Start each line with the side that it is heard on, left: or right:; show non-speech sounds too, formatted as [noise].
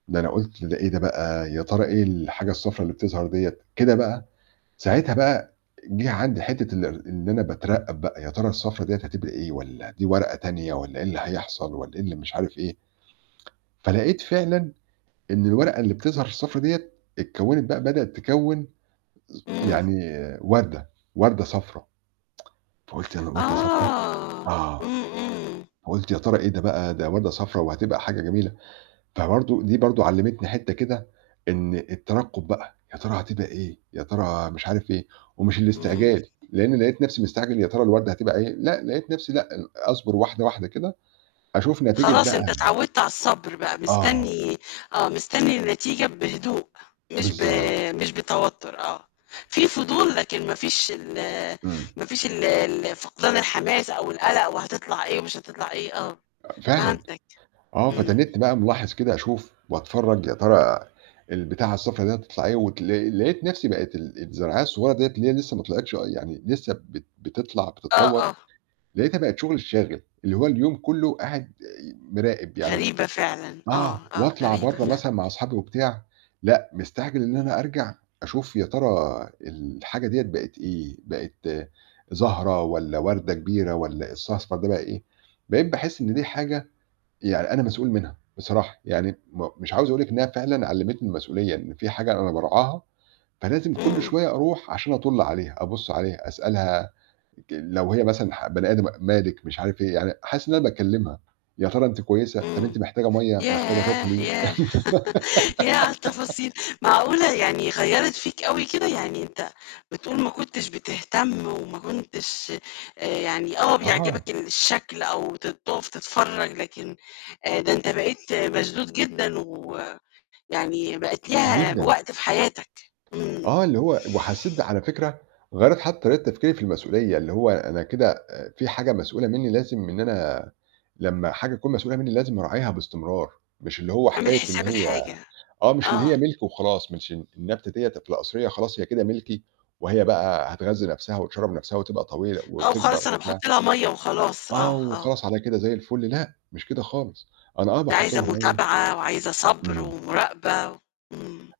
right: ده أنا قُلت: "ده إيه ده بقى، يا ترى إيه الحاجة الصفرا اللي بتظَهر ديّة؟"، كده بقى، ساعتها بقى جِه عندي حتّة إن إن أنا باترَّقب بقى، "يا ترى الصفرا ديّة هتبقى إيه، والّا دي ورقة تانية والّا إيه اللي هيحصل، والّا إيه اللي مش عارف إيه." فلقيت فعلًا إن الورقة اللي بتظَهر الصفرا ديّة، اتكوّنت بقى بدأت تكوِّن
left: إمم.
right: يعني وردة، وردة صفرا، [tsk] فقُلت [unintelligible] وردة صفرا؟!
left: آه.
right: آه.
left: إمم، إمم.
right: فقُلت: "يا ترى إيه ده بقى، ده وردة صفرا وهتبقى حاجة جميلة". فبرضو دي برضو علّمتني حتّة كده إن الترقب بقى، يا ترى هتبقى إيه، يا ترى مش عارف إيه، ومش
left: إمم.
right: الاستعجال، لإني لقيت نفْسي مستعجل يا ترى الوردة هتبقى إيه، لأ لقيت نفْسي لأ ال أصبر واحدة، واحدة كده، أشوف نتيجة
left: خلاص
right: بقى
left: أنت
right: [unintelligible]
left: اتعوّدت على الصبر بقى،
right: آه.
left: مستني آه، مستني النتيجة بهدوء مش ب
right: بالضبط.
left: مش بتوتر آه. فيه فضول لكن ما فيش ال
right: إمم.
left: ما فيش ال ال فقدان الحماس أو القلق وهتطلَع إيه ومش هتطلَع إيه، آه.
right: فعلًا.
left: فهمتك.
right: آه.
left: إمم.
right: فتنّيتني بقى ملاحظ كده أشوف واتفرج يا ترى البتاعة الصفرا دي هتطلَع إيه واتل لقيت نفْسي بقت ال الزرعاية الصغيّرة ديّة اللي هي لسّه ما طلْعتش آه يعني لسّه بت بتطلَع
left: آه،
right: بتتطوّر،
left: آه.
right: لقيتها بقت شغلي الشاغل، اللي هو اليوم كلّه قاعد مراقب يعني
left: غريبة فعلًا، آه
right: آه،
left: آه،
right: واطلَع
left: غريبة
right: برّه
left: فعلًا.
right: مثلًا مع أصحابي وبتاع لأ مستعجل إن أنا أرجَع أشوف "يا ترى الحاجة ديّة بقت إيه، بقت زهرة والّا وردة كبيرة والّا [unintelligible] الأصفر ده بقى إيه؟". بقيت باحس إن دي حاجة يعني أنا مسئول منها بصراحة، يعني م مش عاوز أقول لِك إن هي فعلًا علّمتني المسئولية، إن فيه حاجة أنا بارعاها، فلازم كل
left: إمم.
right: شوية أرُوح عشان أَطُّل عليها، أبُصّ عليها، أسألها ج لو هي مثلًا ح بني آدم م مالِك مش عارف إيه، يعني حاسس إن أنا باكلّمها "يا ترى أنتِ كويسة، طَب
left: إمم.
right: أنتِ محتاجة مَيَّة، محتاجة
left: ياه!
right: تاكلي."
left: ياه! [laughs] ياه على
right: [giggles]
left: التفاصيل! معقولة يعني غيَّرت فيك أوي كده، يعني أنت بتقول ما كنتش بتهتم وما كنتش آآ يعني آه
right: أها.
left: بيعجبك الشكل أو ت تُقف تتفرّج لكن آآ ده أنت بقيت مشدود جدًا ويعني بقت ليها
right: جدًا.
left: وقت في حياتك. إمم.
right: آه، اللي هو وحسّيت ده على فكرة، غيَّرت حتّى طريقة تفكيري في المسئولية؛ اللي هو أنا كده آآ فيه حاجة مسئولة مني لازم إن أنا لمّا حاجة تكون مسئولة مني لازم أراعيها باستمرار، مش اللي هو
left: عامل
right: حكاية إن
left: حساب
right: هي
left: الحاجة.
right: آه مش اللي هي
left: آه.
right: مِلك وخلاص، مش الن النبتة ديّة ده في القصرية خلاص هي كده مِلكي، وهي بقى هتغذّي نفْسها وتِشرَّب نفْسها وتبقى طويلة
left: آه،
right: وتكبَر
left: وخلاص أنا
right: وبتاع
left: باحط لها مَيَّة وخلاص. آه،
right: آه،
left: آه.
right: وخلاص على كده زي الفل، لأ، مش كده خالص. أنا آه
left: ده
right: باحط
left: عايزة
right: لها مّيَّة
left: متابعة وعايزة صبر
right: إمم.
left: ومراقبة. إمم.